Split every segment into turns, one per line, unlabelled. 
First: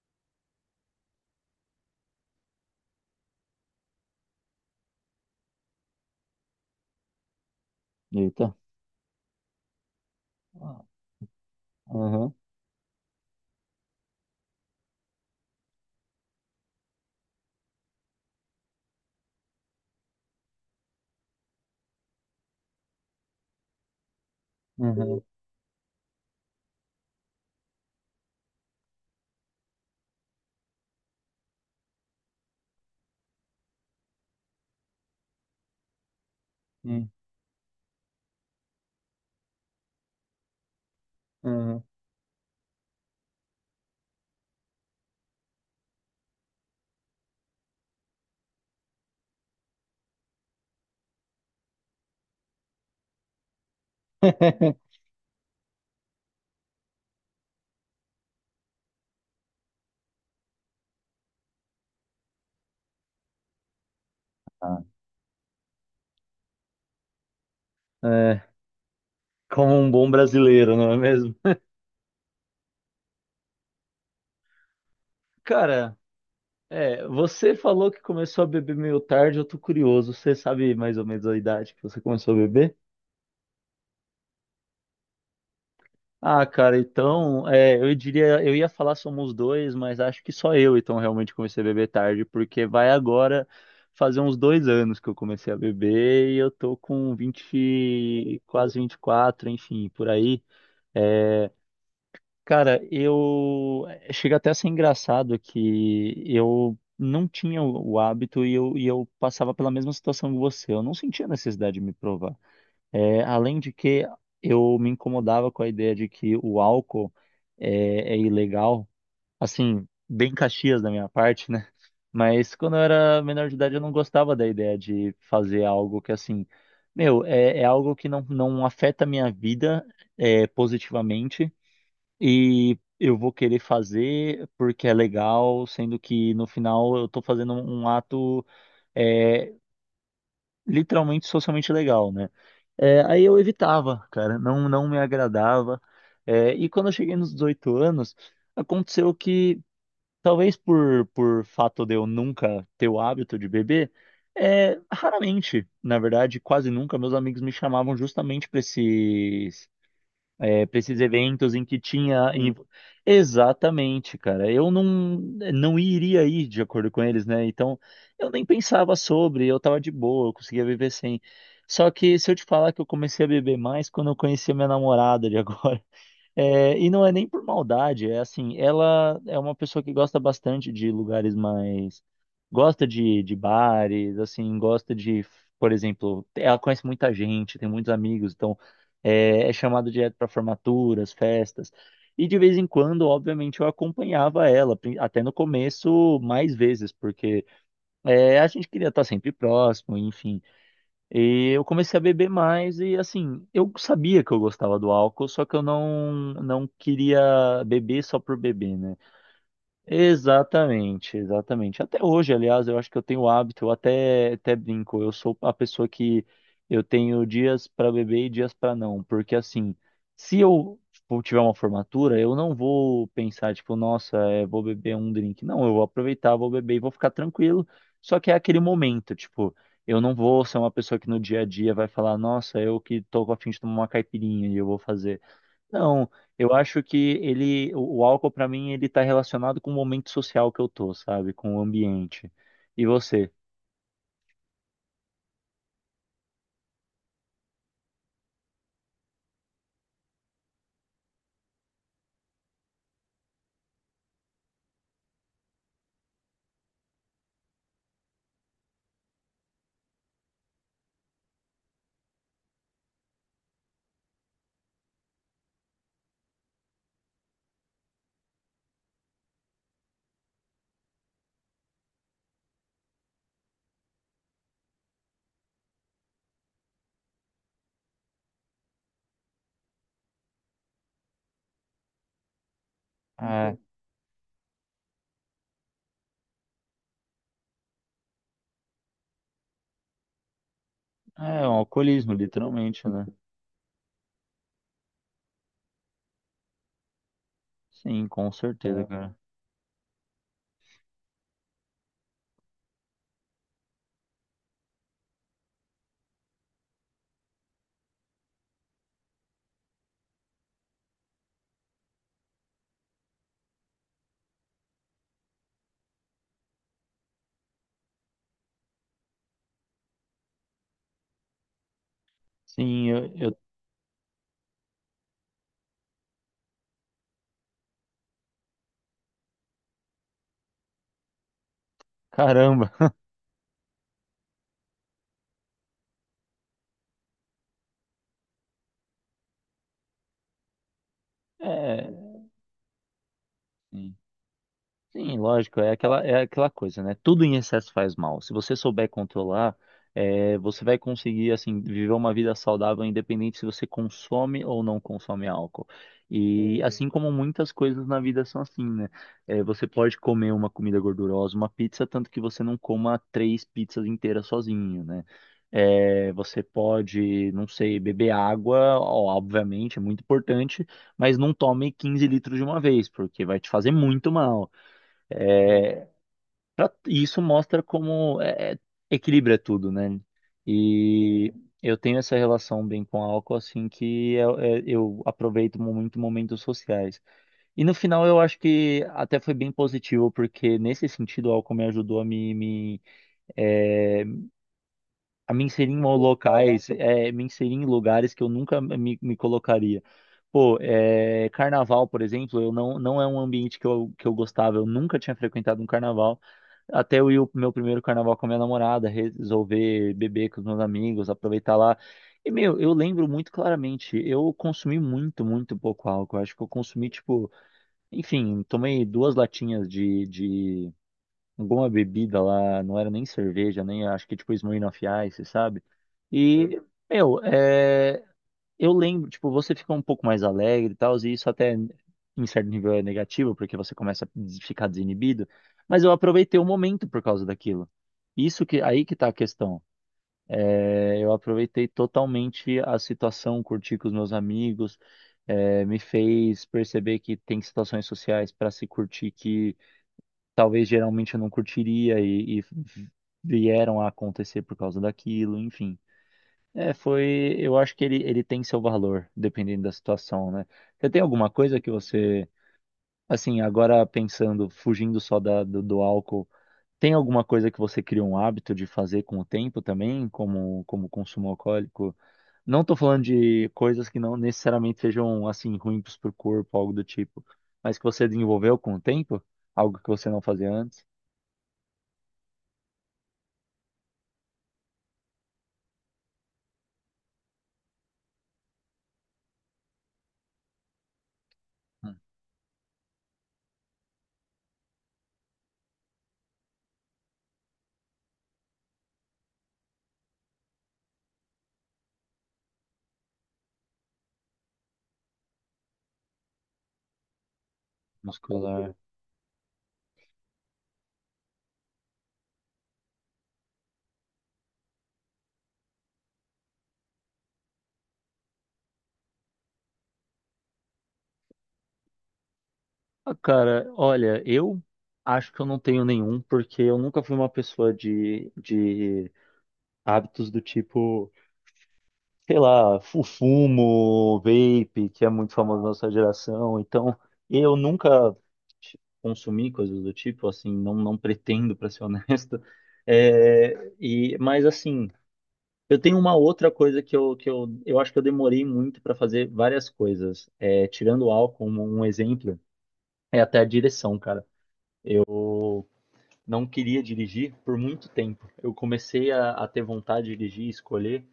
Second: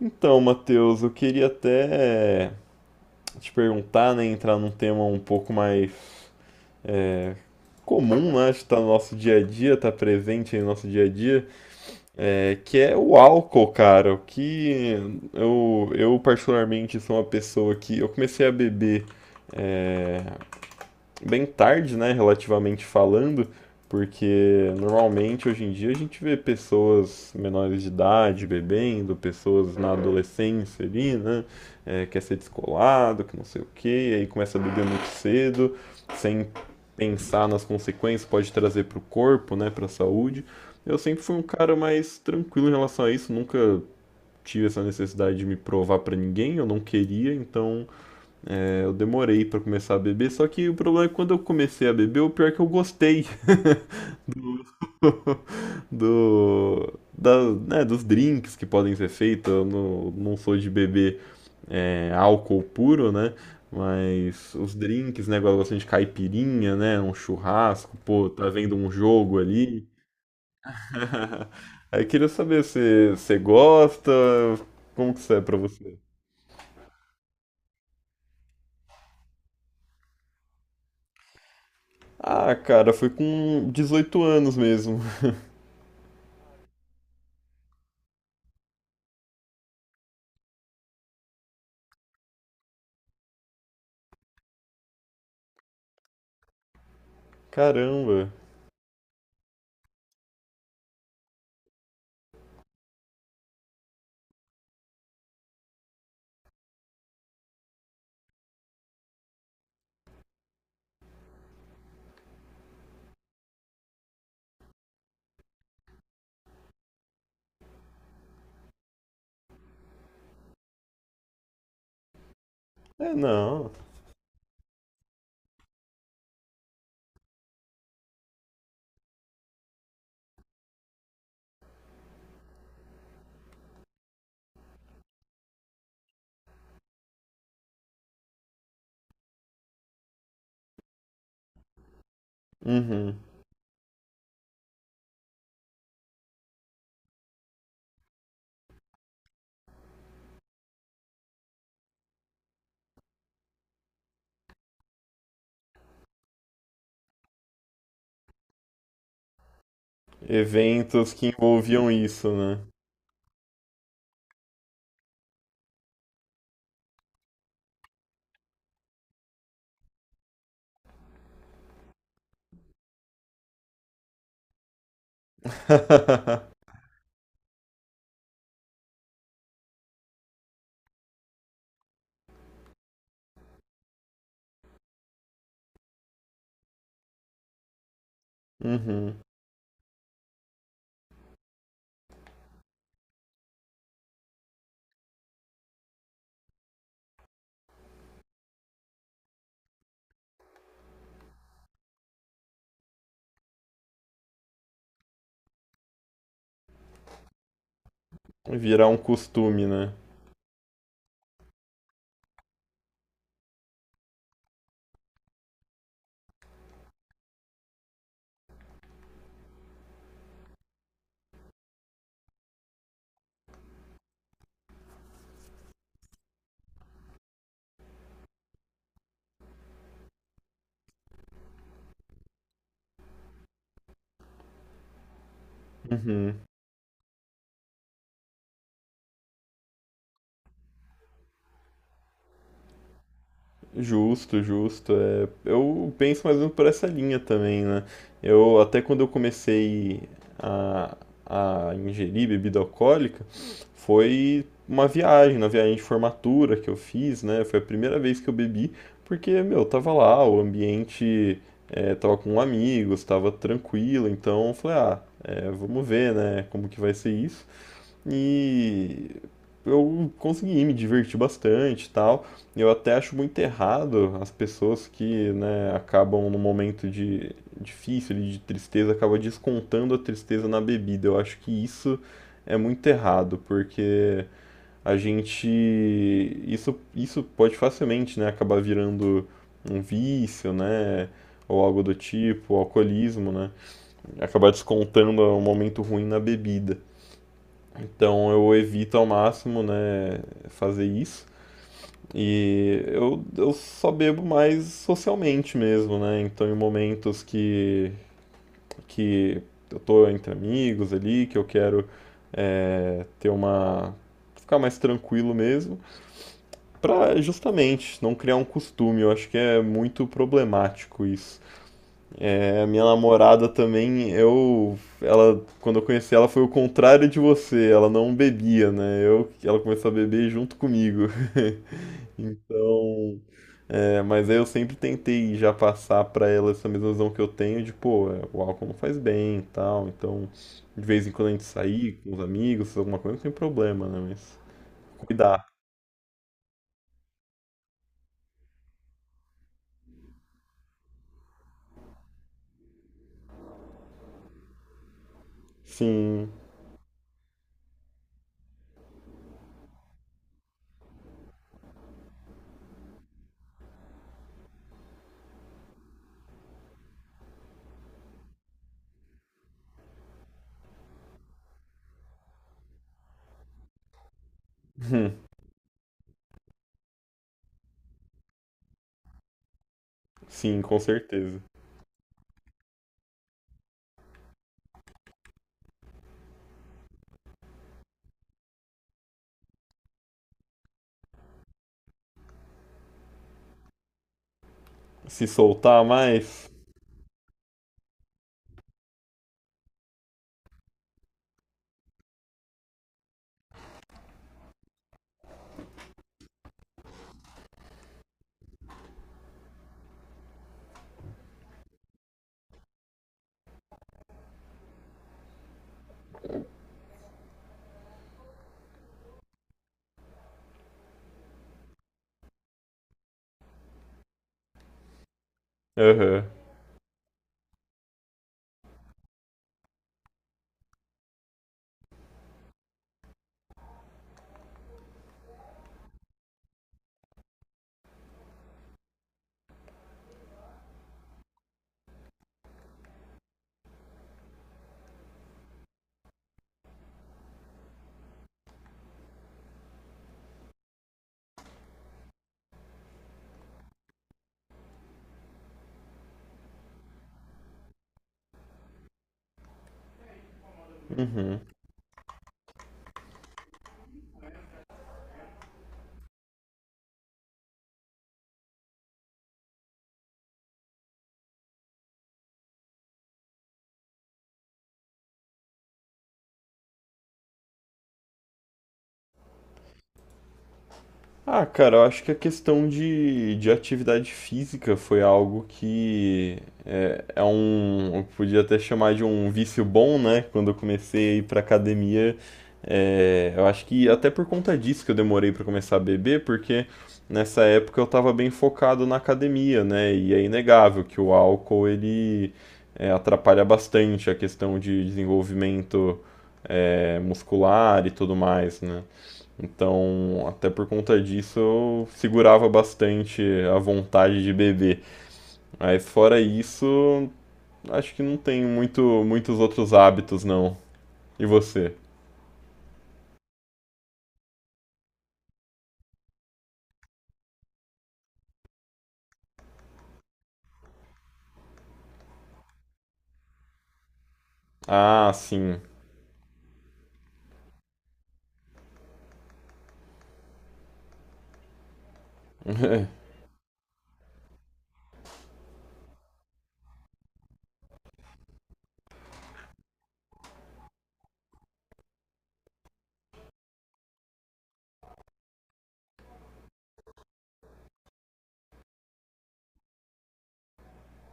Então, Matheus, eu queria até te perguntar, né, entrar num tema um pouco mais é, comum, né,
Eita.
que estar no nosso dia a dia, tá presente aí no nosso dia a dia,
Aham,
que é o álcool, cara. O que eu particularmente sou uma pessoa que eu comecei a beber é, bem tarde, né, relativamente falando, porque
aham,
normalmente hoje em dia a gente vê pessoas menores de idade bebendo, pessoas na adolescência ali, né, quer ser descolado, que não sei o quê, aí começa a beber muito cedo, sem
hum,
pensar nas consequências, pode trazer para o corpo, né, para a saúde. Eu sempre fui um cara
aham.
mais tranquilo em relação a isso, nunca tive essa necessidade de me provar para ninguém, eu não queria, então eu demorei pra começar a beber, só que o problema é que quando eu comecei a beber, o pior é que eu gostei. Né, dos drinks que podem ser feitos. Eu não sou de beber álcool puro, né? Mas os
Ah,
drinks, né? Igual eu gosto de caipirinha, né? Um churrasco, pô,
É,
tá vendo um jogo
Como
ali.
um bom brasileiro, não é mesmo?
Aí eu queria saber se você gosta, como que isso é pra
Cara,
você?
você falou que começou a beber meio tarde, eu tô curioso. Você sabe mais ou menos a idade que você começou a
Ah,
beber?
cara, foi com 18 anos mesmo.
Ah, cara, então, eu diria, eu ia falar somos dois, mas acho que só eu então realmente comecei a beber tarde, porque vai agora fazer uns dois anos que eu comecei a beber e eu tô com 20,
Caramba.
quase 24, enfim, por aí. É, Cara, eu chega até a ser engraçado que eu não tinha o hábito e eu passava pela mesma situação que você. Eu não sentia necessidade de me provar. É, além de que eu me incomodava com a ideia de que o álcool é ilegal, assim, bem Caxias da minha parte, né? Mas quando eu
É,
era menor de
não.
idade, eu não gostava da ideia de fazer algo que, assim, meu, é algo que não, não afeta a minha vida positivamente. E eu vou querer fazer porque é legal, sendo que no final eu tô fazendo um ato é, literalmente socialmente legal, né? É,
Uhum.
aí eu evitava, cara, não, não me agradava. É, e quando eu cheguei nos 18 anos, aconteceu que, talvez por fato de eu nunca ter o hábito de beber, raramente, na verdade, quase nunca, meus amigos me chamavam justamente para para esses
Eventos que
eventos em que
envolviam isso,
tinha.
né?
Exatamente, cara. Eu não, não iria ir de acordo com eles, né? Então, eu nem pensava sobre, eu tava de boa, eu conseguia viver sem. Só que se eu te falar que eu comecei a beber mais quando eu conheci a minha namorada de agora. É, e não é nem por maldade, é assim, ela é uma pessoa que gosta bastante de lugares mais. Gosta de bares, assim, gosta de, por exemplo, ela conhece muita gente, tem muitos amigos, então
Uhum.
é chamada direto para formaturas, festas. E de vez em quando, obviamente, eu acompanhava ela, até no começo, mais vezes, porque a gente queria estar sempre próximo, enfim. E eu comecei a beber mais e assim, eu sabia que eu gostava do álcool, só que eu não queria beber só por beber,
Virar um
né?
costume, né?
Exatamente, exatamente. Até hoje, aliás, eu acho que eu tenho o hábito, eu até brinco, eu sou a pessoa que eu tenho dias para beber e dias para não, porque assim, se eu for- tiver uma formatura, eu não vou pensar, tipo, nossa, vou beber um drink. Não, eu vou aproveitar, vou beber e vou ficar tranquilo. Só que é aquele momento, tipo, eu não vou ser uma pessoa que no dia a dia vai falar, nossa, eu que tô a fim de tomar uma caipirinha e eu vou fazer. Não,
Uhum.
eu acho que o álcool pra mim, ele tá relacionado com o momento social que eu tô, sabe? Com o ambiente. E você?
Justo, justo. É, eu penso mais ou menos por essa linha também, né? Eu até quando eu comecei a, a ingerir bebida alcoólica, foi uma viagem, na viagem de formatura que eu fiz, né? Foi a primeira vez que eu bebi, porque, meu, eu tava lá, o ambiente tava com amigos, tava tranquilo, então eu falei, ah, é, vamos ver, né, como que vai ser isso. E eu consegui me divertir bastante e tal. Eu até acho muito errado as pessoas que, né, acabam num momento de difícil, de tristeza, acabam descontando a tristeza na bebida. Eu acho que isso é muito errado,
É,
porque a gente isso pode facilmente, né, acabar virando um vício, né?
é um
Ou algo do
alcoolismo,
tipo,
literalmente, né?
alcoolismo, né? Acabar descontando um momento ruim na bebida.
Sim,
Então
com
eu
certeza,
evito ao
cara.
máximo, né, fazer isso. E eu só bebo mais socialmente mesmo, né? Então em momentos que eu tô entre amigos ali, que eu quero ter uma. Ficar mais tranquilo mesmo, pra justamente não criar um costume. Eu acho que é muito problemático isso. É, a minha
Sim.
namorada também, ela, quando eu conheci ela foi o contrário de você, ela não bebia, né? Ela começou a beber junto comigo.
Caramba.
Então, mas aí eu sempre tentei já passar pra ela essa mesma visão que eu tenho de, pô, o álcool não faz bem e tal. Então, de vez em quando a gente
É,
sair com os amigos, fazer alguma coisa, não tem problema, né? Mas
Sim,
cuidar.
lógico, é aquela coisa, né? Tudo em excesso faz mal. Se você souber controlar, você vai conseguir, assim, viver uma vida saudável, independente se você consome ou não consome álcool.
Sim,
E Uhum. Assim como muitas coisas na vida são assim, né? É, você pode comer uma comida gordurosa, uma pizza, tanto que você não coma três pizzas inteiras sozinho, né? É, você pode, não sei, beber água, ó, obviamente, é muito importante, mas não tome 15 litros de uma vez, porque vai te fazer muito mal. E isso mostra como é, equilibra tudo, né?
sim, com
E
certeza.
eu tenho essa relação bem com álcool, assim, que eu, eu aproveito muito momentos sociais. E no final eu acho que até foi bem positivo, porque nesse sentido o álcool me ajudou a me é,
Se
a me inserir em
soltar mais?
locais, é, me inserir em lugares que eu nunca me colocaria. Pô, é, carnaval, por exemplo, eu não, não é um ambiente que eu gostava, eu nunca tinha frequentado um carnaval. Até eu ir o meu primeiro carnaval com a minha namorada, resolver beber com os meus amigos, aproveitar lá. E, meu, eu lembro muito claramente, eu consumi muito, muito pouco álcool. Eu acho que eu consumi, tipo, enfim, tomei duas latinhas de boa bebida lá, não era nem cerveja, nem acho que tipo Smirnoff Ice, sabe?
Aham.
E, meu, eu lembro, tipo, você fica um pouco mais alegre e tal, e isso até em certo nível é negativo, porque você começa a ficar desinibido, mas eu aproveitei o momento por causa daquilo. Isso que, aí que tá a questão. É, eu aproveitei totalmente a situação, curti com os meus amigos, me fez perceber que tem situações sociais para se curtir que talvez geralmente eu não curtiria e vieram a acontecer por causa daquilo, enfim. Eu acho que ele tem seu valor, dependendo da situação, né? Você tem alguma coisa que você, assim, agora pensando, fugindo só do álcool, tem alguma coisa que você criou um hábito de fazer com o tempo também, como, como consumo alcoólico? Não tô falando de coisas que não necessariamente sejam, assim, ruins pro corpo, algo do tipo, mas que você desenvolveu com o tempo, algo que você não fazia antes.
Ah, cara, eu acho que a questão de atividade física foi algo que é um, eu podia até chamar de um vício bom, né? Quando eu comecei a ir pra academia, eu acho que até por conta disso que eu demorei pra começar a beber, porque nessa época eu tava bem focado na academia, né? E é inegável que o álcool ele atrapalha bastante a questão de desenvolvimento muscular e tudo mais,
Muscular.
né? Então, até por conta disso, eu segurava bastante a vontade de beber. Mas fora isso, acho que não tem muitos outros hábitos, não. E você?
Ah, cara, olha, eu acho que eu não tenho nenhum, porque eu nunca fui uma pessoa de hábitos do tipo, sei lá, fumo, vape, que é
Ah,
muito
sim.
famoso na nossa geração. Então, eu nunca consumi coisas do tipo, assim, não, não pretendo, pra ser honesto. É, e, mas, assim, eu tenho uma outra coisa que eu acho que eu demorei muito pra fazer várias coisas. É, tirando o álcool como um exemplo, é até a direção, cara. Não queria dirigir por muito tempo. Eu comecei a ter vontade de dirigir, escolher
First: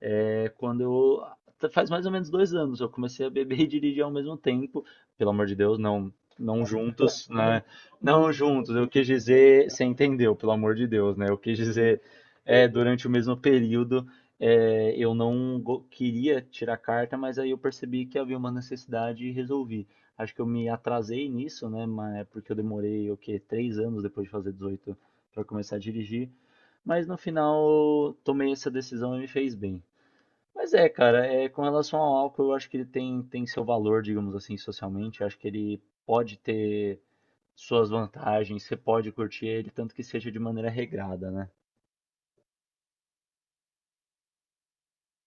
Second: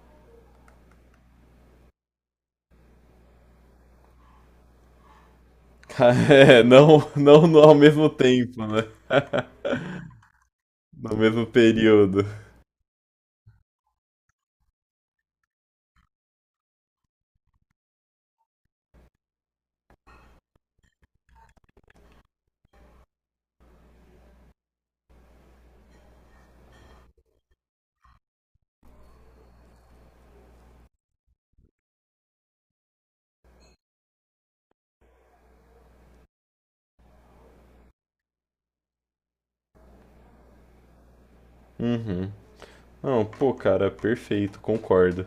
é, quando eu. Faz mais ou menos dois anos, eu comecei a beber e dirigir ao mesmo tempo. Pelo amor de Deus, não,
É,
não
não,
juntos, né?
ao mesmo
Não
tempo,
juntos,
né?
eu quis dizer, você entendeu, pelo amor de
No
Deus, né? Eu
mesmo
quis dizer,
período.
é, durante o mesmo período, eu não go- queria tirar carta, mas aí eu percebi que havia uma necessidade e resolvi. Acho que eu me atrasei nisso, né? Mas porque eu demorei, o quê? Três anos depois de fazer 18 para começar a dirigir. Mas no final, tomei essa decisão e me fez bem. Mas é, cara, é, com relação ao álcool, eu acho que ele tem, tem seu valor, digamos assim, socialmente. Eu acho que ele pode ter suas vantagens, você pode curtir ele, tanto que seja de maneira regrada, né?
Uhum. Não, pô, cara, perfeito, concordo.